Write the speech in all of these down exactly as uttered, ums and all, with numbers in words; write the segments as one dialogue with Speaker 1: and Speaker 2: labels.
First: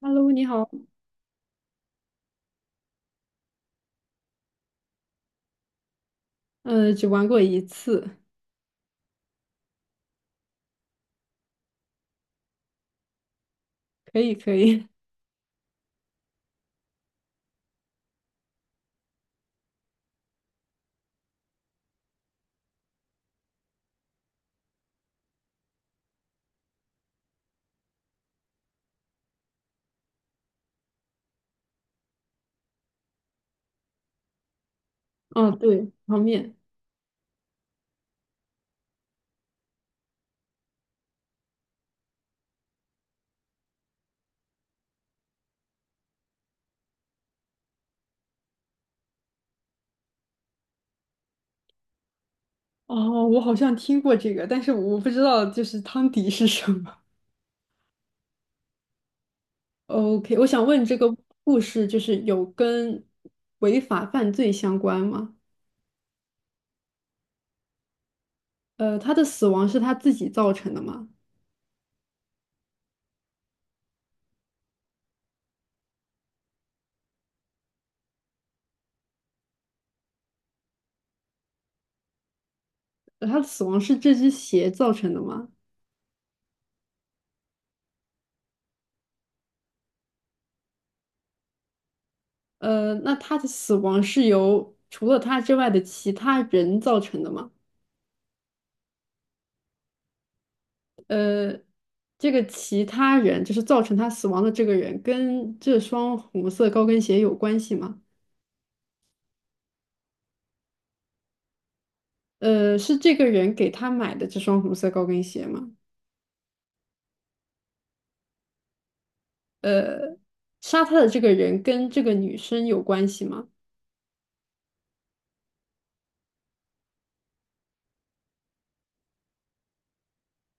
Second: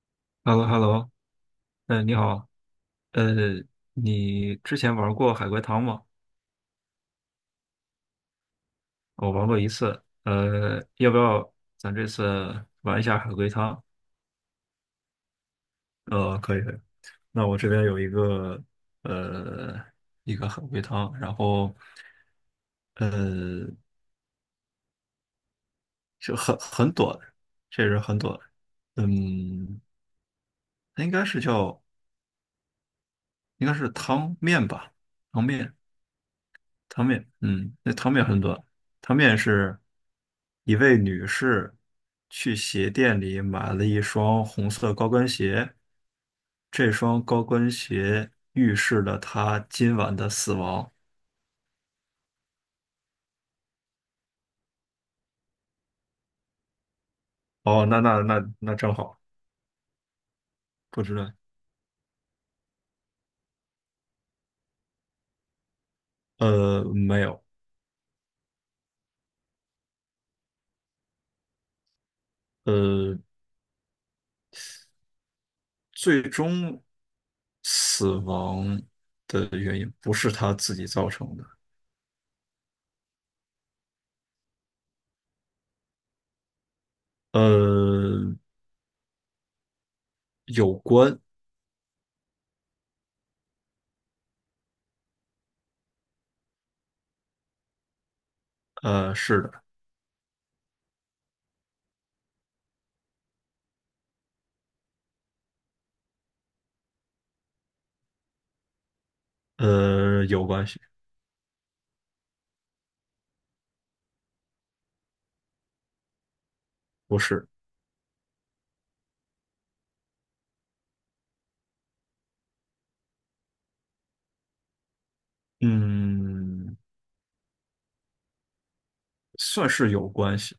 Speaker 1: Hello，你
Speaker 2: h e l l o
Speaker 1: 好。
Speaker 2: h e l l o 嗯，你好，呃，你之前玩过海龟汤吗？
Speaker 1: 呃，只玩过一次，
Speaker 2: 我玩过一次，呃，要不要咱这次玩一下海龟汤？
Speaker 1: 可以可以。
Speaker 2: 呃，可以可以。那我这边有一个呃一个海龟汤，然后呃就很很短，确实很短，嗯，它应该是叫应该是汤面吧，汤
Speaker 1: 哦，
Speaker 2: 面。
Speaker 1: 对，泡面。
Speaker 2: 汤面，嗯，那汤面很短。汤面是一位女士去鞋店里买了一双红色高跟鞋，这双高跟鞋预示了她今晚的死亡。
Speaker 1: 哦，我好像听过这个，但是我不知道就是汤底是什么。
Speaker 2: 哦，那那那那正好，
Speaker 1: OK，我想问这
Speaker 2: 不
Speaker 1: 个
Speaker 2: 知道。
Speaker 1: 故事就是有跟违法犯罪相关吗？
Speaker 2: 呃，没有，
Speaker 1: 呃，他的死亡是他自己造成的吗？
Speaker 2: 呃，最终死亡的原因不是她自己造成的。
Speaker 1: 呃他的死亡是这只鞋造成的吗？
Speaker 2: 呃
Speaker 1: 呃，那他的死亡是由除了他之外的其他人造成的吗？
Speaker 2: 呃，是的，
Speaker 1: 呃，这个其他人就是造成他死亡的这个人，跟这双红色高跟鞋有关系吗？
Speaker 2: 呃，有关系，
Speaker 1: 呃，是这个人给他买的这双红色高跟鞋吗？
Speaker 2: 不是。
Speaker 1: 呃，杀他的这个人跟这个女生有关系吗？
Speaker 2: 嗯，算是有关系，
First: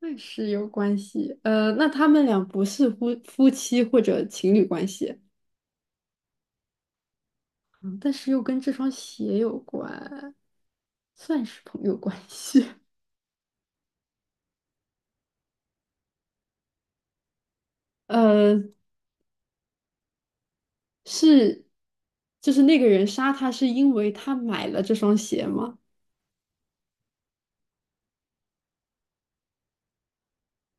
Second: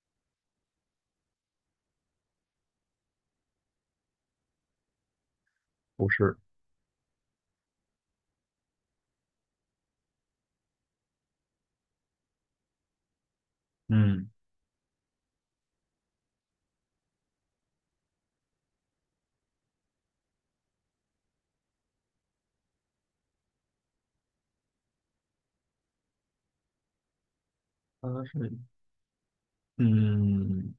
Speaker 1: 那是有关系。呃，那他们俩不是夫夫妻或者情侣关系，
Speaker 2: 不是，
Speaker 1: 嗯但是又跟这双鞋有关，算是朋友关系。
Speaker 2: 嗯，
Speaker 1: 呃，是，就是那个人杀他是因为他买了这双鞋吗？
Speaker 2: 它是，嗯，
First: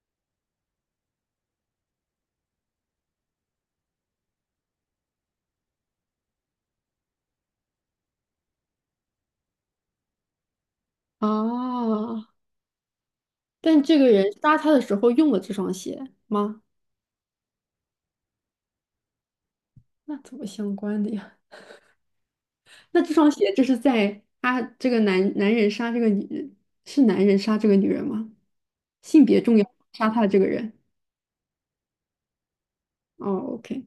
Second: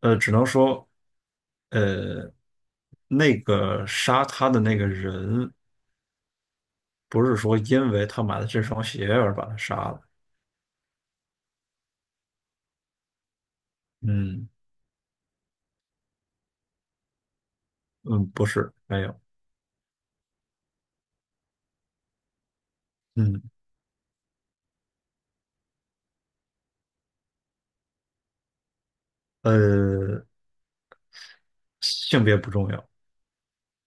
Speaker 2: 呃，只能说，呃，那个杀他的那个人，不是说因为他买了这双鞋而把他杀了，
Speaker 1: 啊，但这个人
Speaker 2: 嗯
Speaker 1: 杀他的时候用了这双鞋吗？
Speaker 2: 嗯，不是，没有，
Speaker 1: 那怎么相关的呀？那这双
Speaker 2: 嗯，
Speaker 1: 鞋就是在他这个男男人杀这个女人，是男人杀这个女人吗？性别重要，杀他
Speaker 2: 呃，
Speaker 1: 的这个人。
Speaker 2: 性别不重要，
Speaker 1: 哦，OK，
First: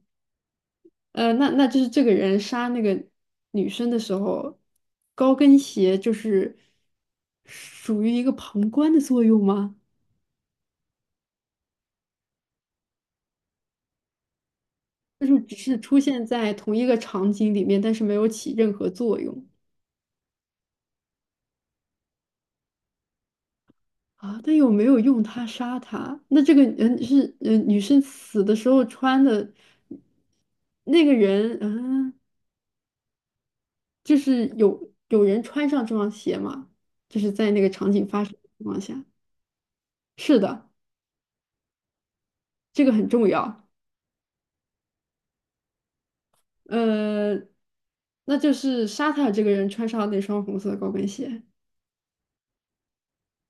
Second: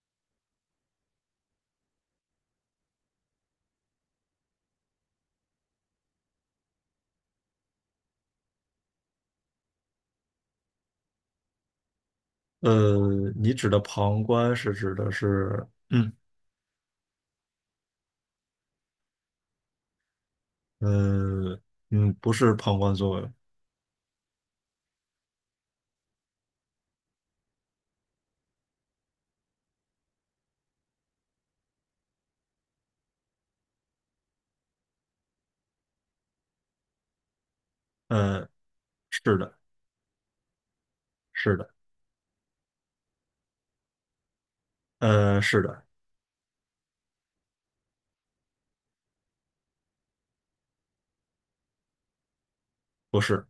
Speaker 1: 呃，那那就是这个人杀那个女生的时候，高跟鞋就是属于一个旁观的作用吗？
Speaker 2: 呃，你指的旁观是指的
Speaker 1: 就是只
Speaker 2: 是，
Speaker 1: 是出
Speaker 2: 嗯
Speaker 1: 现在同一个场景里面，但是没有起任何作用
Speaker 2: 呃嗯，不是旁观作用，
Speaker 1: 啊。但有没有用它杀它？那这个人是嗯呃女生死的时候穿的那个人嗯，呃就是有有人穿上这双鞋吗？就是在那个场景发生的
Speaker 2: 呃，
Speaker 1: 情况下，
Speaker 2: 是的，
Speaker 1: 是的，
Speaker 2: 是的，
Speaker 1: 这个很重要。
Speaker 2: 呃，是的，
Speaker 1: 呃，那就是杀他的这个人穿上那双红色高跟鞋。
Speaker 2: 不是。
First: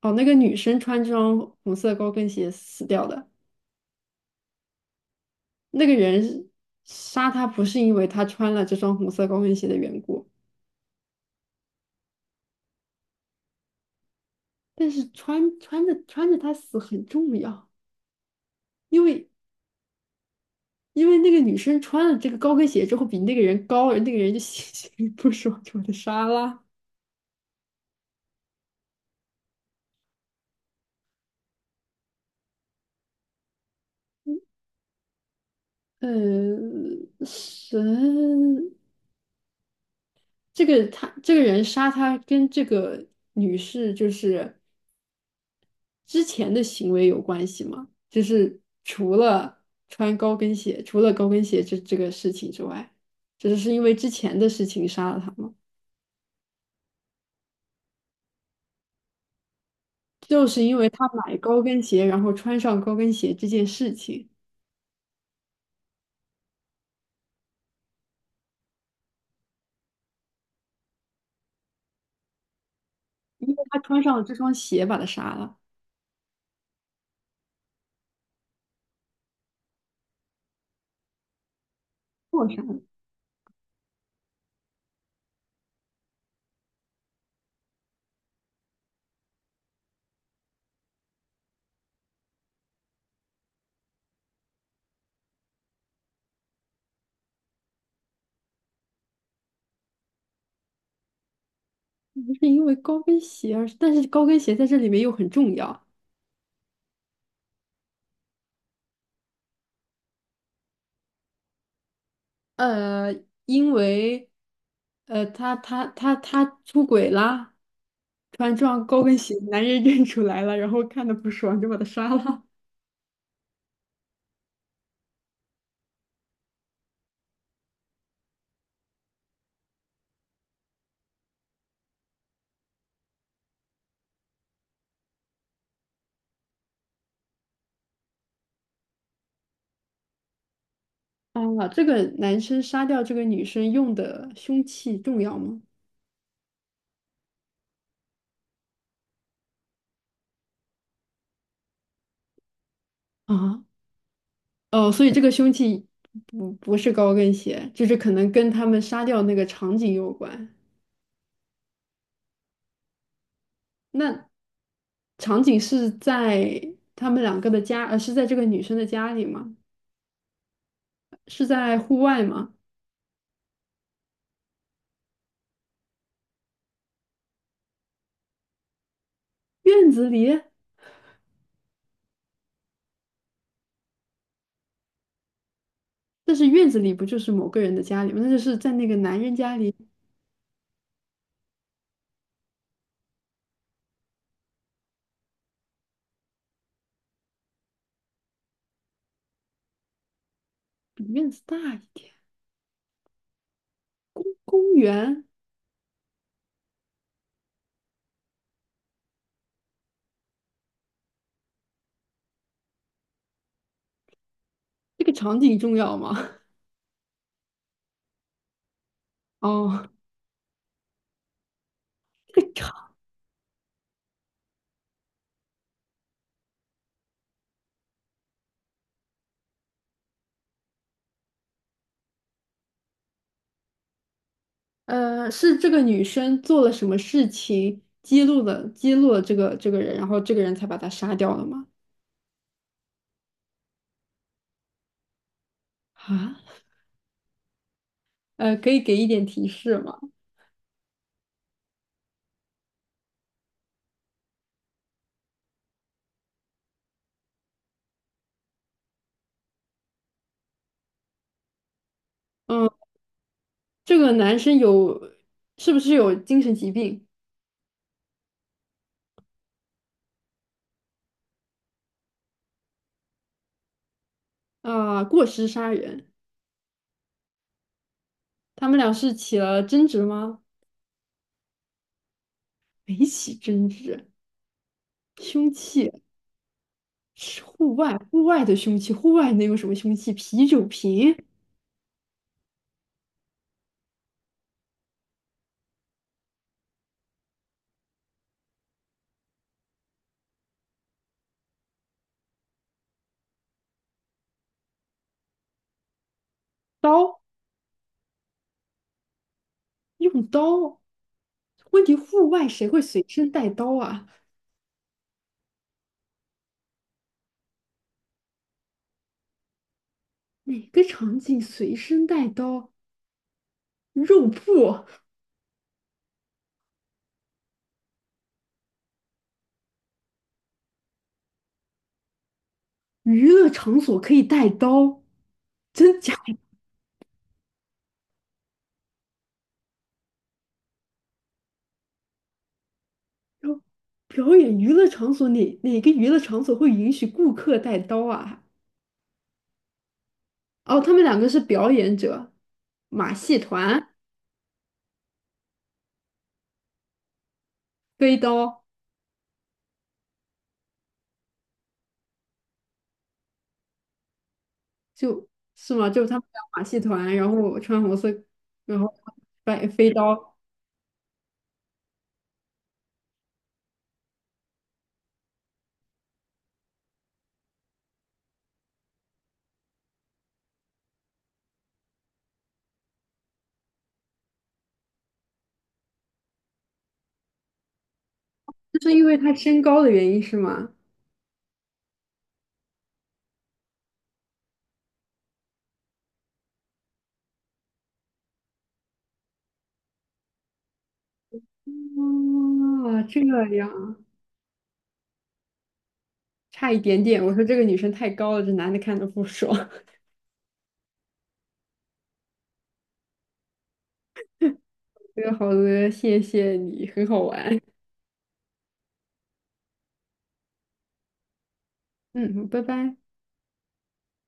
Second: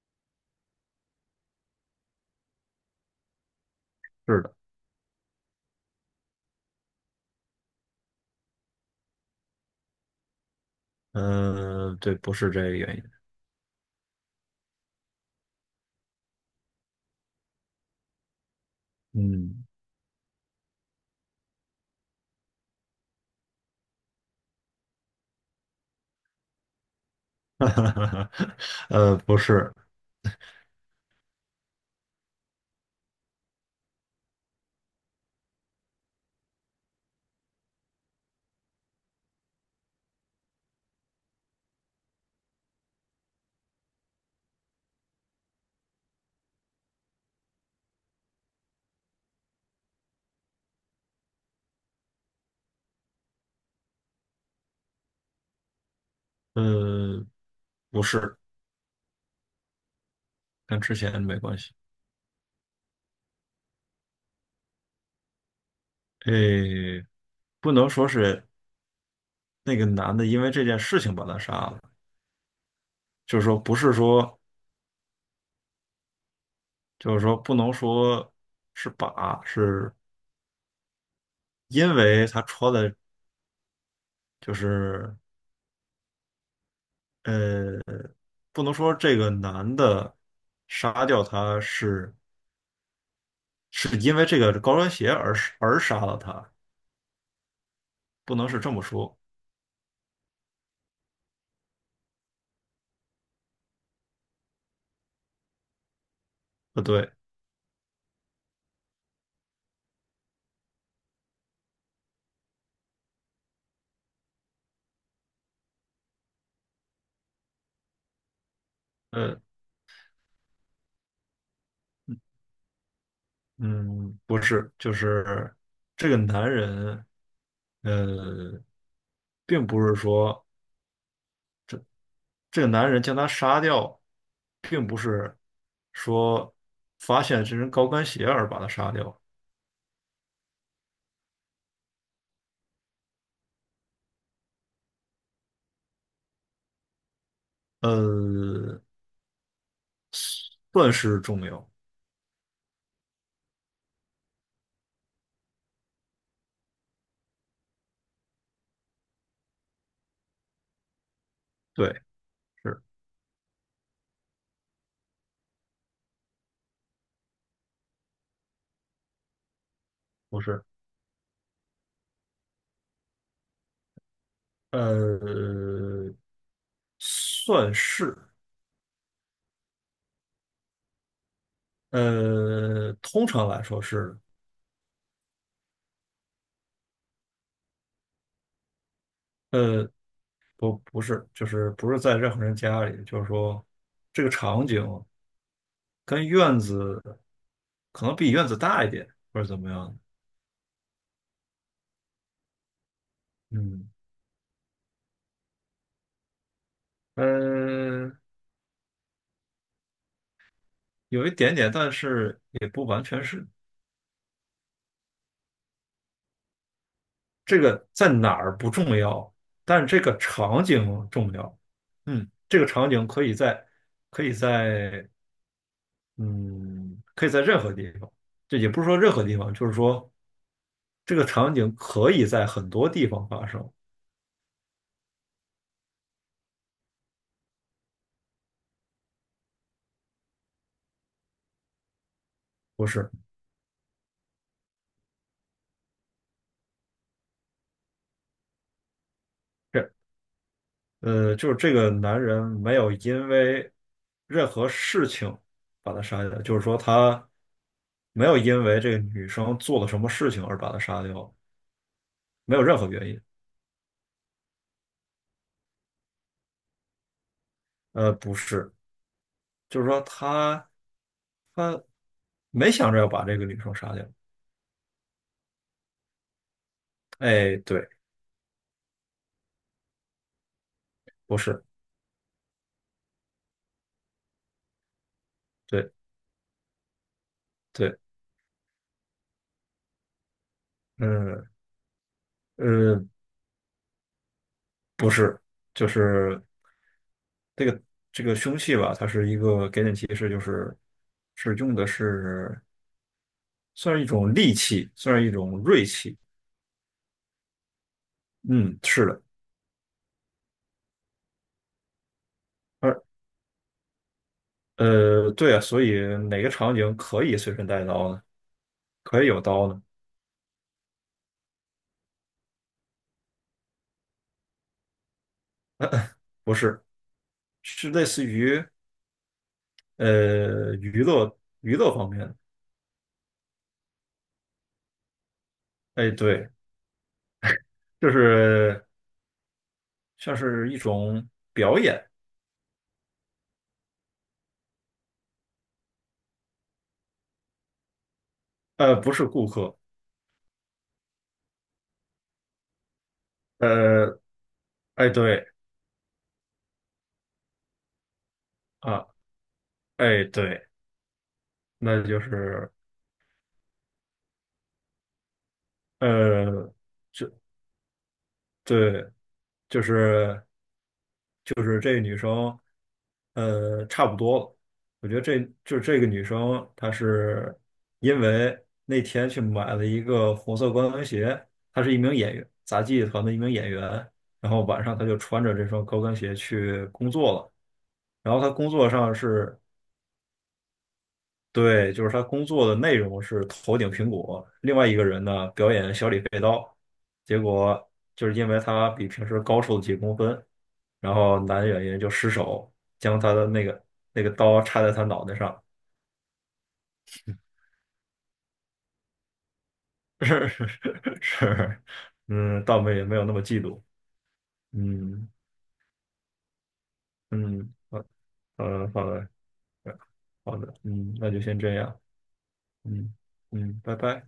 Speaker 1: 哦，那个女生穿这双红色高跟鞋死掉的。
Speaker 2: 是的。
Speaker 1: 那个人杀他不是因为他穿了这双红色高跟鞋的缘故，
Speaker 2: 嗯，对，不是这个原因。
Speaker 1: 但是穿穿着穿着他死很重要，因为
Speaker 2: 嗯，
Speaker 1: 因为那个女生穿了这个高跟鞋之后比那个人高，而那个人就 心情不爽，就把他杀了。
Speaker 2: 呃，不是，
Speaker 1: 嗯，神，这个他这个人杀他跟这个女士就是。之前的行为有关系吗？就是除了穿高跟鞋，除了高跟鞋这这个事情之外，只是是因为之前的事情杀了他吗？
Speaker 2: 呃，不是，
Speaker 1: 就是因
Speaker 2: 跟
Speaker 1: 为
Speaker 2: 之
Speaker 1: 他
Speaker 2: 前
Speaker 1: 买
Speaker 2: 没关
Speaker 1: 高
Speaker 2: 系。
Speaker 1: 跟鞋，然后穿上高跟鞋这件事情，
Speaker 2: 诶，不能说是那个男的因为这件事情把他杀了，就是
Speaker 1: 因为
Speaker 2: 说不
Speaker 1: 他
Speaker 2: 是
Speaker 1: 穿上了这
Speaker 2: 说，
Speaker 1: 双鞋把他杀了，
Speaker 2: 就是说不能说是把，是因为他
Speaker 1: 做杀
Speaker 2: 穿的，就是呃，不能说这个男的杀掉他是是因为这个高跟鞋而而杀了他，不能是这么说，
Speaker 1: 不是因为高跟鞋而，是但是高跟鞋在这里面又很重要。
Speaker 2: 不对。
Speaker 1: 呃，因为，呃，他他他他出轨啦。穿然撞高跟鞋，
Speaker 2: 呃，
Speaker 1: 男人认出来了，然后看的不爽就把他杀了。
Speaker 2: 嗯，不是，就是这个男人，呃，并不是说这个男人将他杀掉，并不是说发现这双高跟鞋而把他杀掉，
Speaker 1: 啊，这个男生杀掉这个女生用的凶器重要吗？
Speaker 2: 呃，算是重要，
Speaker 1: 啊，哦，所以这个凶器不不是高跟鞋，就是可能跟他们杀掉那个场景有关。
Speaker 2: 对，是
Speaker 1: 那场景是在他们两个的家，呃，是在这个女生的家里吗？
Speaker 2: 不是？
Speaker 1: 是在户外吗？
Speaker 2: 呃，算是，
Speaker 1: 院子里？
Speaker 2: 呃，通常来说是，
Speaker 1: 但是院子里不就是某个人的家里吗？那就是在那个男人家里，
Speaker 2: 呃，不，不是，就是不是在任何人家里，就是说这个场景。跟院子可能比院子大一点，或者怎么样？
Speaker 1: 比院子大一点。
Speaker 2: 嗯
Speaker 1: 公园。
Speaker 2: 嗯，呃有一点点，但是也不完全是。
Speaker 1: 这个场景重要吗？
Speaker 2: 这个在哪儿不重要，但是
Speaker 1: 哦，
Speaker 2: 这个场景重要。嗯，
Speaker 1: 这个
Speaker 2: 这个场
Speaker 1: 场，
Speaker 2: 景可以在，可以在，嗯，可以在任何地方。这也不是说任何地方，就是说这个场景可以在很多地方发生，
Speaker 1: 呃，是这个女生做了什么事情揭露了揭露了这个这个人，然后这个人才把他杀掉了吗？
Speaker 2: 不是？
Speaker 1: 啊，呃，可以给一点提示吗？
Speaker 2: 呃，就是这个男人没有因为任何事情把他杀掉，就是说他没有因为这个女生做了什么事情而把他杀掉，没有
Speaker 1: 嗯，
Speaker 2: 任何原因。
Speaker 1: 这个男生有是不是有精神疾病
Speaker 2: 呃，不是，就是说他他没想着要把这个女生杀掉。
Speaker 1: 啊，过失杀人，
Speaker 2: 哎，对，
Speaker 1: 他们俩是起了争执吗？
Speaker 2: 不是，
Speaker 1: 没起争执，凶器
Speaker 2: 对
Speaker 1: 是户外
Speaker 2: 对，
Speaker 1: 户外的凶器，户外能有什么凶器？啤酒瓶、
Speaker 2: 嗯呃，不是，就是这个这个凶器吧，它是一个给点提示，就是是用的是算是一种利器，算是一种锐器。
Speaker 1: 刀。
Speaker 2: 嗯，是的，
Speaker 1: 用刀？问题户外谁会
Speaker 2: 而
Speaker 1: 随身带刀啊？
Speaker 2: 呃，对啊，所以哪个场景可以随身带刀呢？可以有刀呢？
Speaker 1: 哪个场景随身带刀？肉铺、
Speaker 2: 不是，是类似于呃娱乐娱乐方面的。
Speaker 1: 娱乐场所可以带刀？真
Speaker 2: 哎，
Speaker 1: 假
Speaker 2: 对，就是像是一种表演，
Speaker 1: 的？表演娱乐场所哪哪个娱乐场所会允许顾客带刀啊？
Speaker 2: 呃，不是顾客，
Speaker 1: 哦，他们两个是表演者，马戏团
Speaker 2: 呃，哎，对
Speaker 1: 飞刀
Speaker 2: 啊，哎，对，那就是
Speaker 1: 就是吗？就是他们俩马
Speaker 2: 呃，
Speaker 1: 戏团，然
Speaker 2: 就
Speaker 1: 后穿红色，然后
Speaker 2: 对，
Speaker 1: 摆
Speaker 2: 就
Speaker 1: 飞刀，
Speaker 2: 是就是这个女生，呃，差不多了。我觉得这就是这个女生，她是因为那天去买了一个红色高跟鞋，她是一名演员，杂技团的一名演员。然后晚上她就穿着这双高跟鞋去工作了。然后她工
Speaker 1: 就
Speaker 2: 作
Speaker 1: 是因
Speaker 2: 上
Speaker 1: 为他
Speaker 2: 是，
Speaker 1: 身高的原因是吗？
Speaker 2: 对，就是她工作的内容是头顶苹果，另外一个人呢表演小李飞刀，结果就是因为她比平时高出了几公分。然后男演员就失手
Speaker 1: 哦，
Speaker 2: 将
Speaker 1: 这
Speaker 2: 他的那
Speaker 1: 样
Speaker 2: 个
Speaker 1: 啊，
Speaker 2: 那个刀插在他脑袋上，
Speaker 1: 差一点点。我说这个女生太高了，这男的看着不爽。
Speaker 2: 是是是嗯，倒没没有那么嫉妒，
Speaker 1: 这
Speaker 2: 嗯
Speaker 1: 个好的，谢谢你，很好玩。
Speaker 2: 嗯，好，好的好的好的，嗯，那就先这样，
Speaker 1: 嗯，拜拜。
Speaker 2: 嗯嗯，拜拜。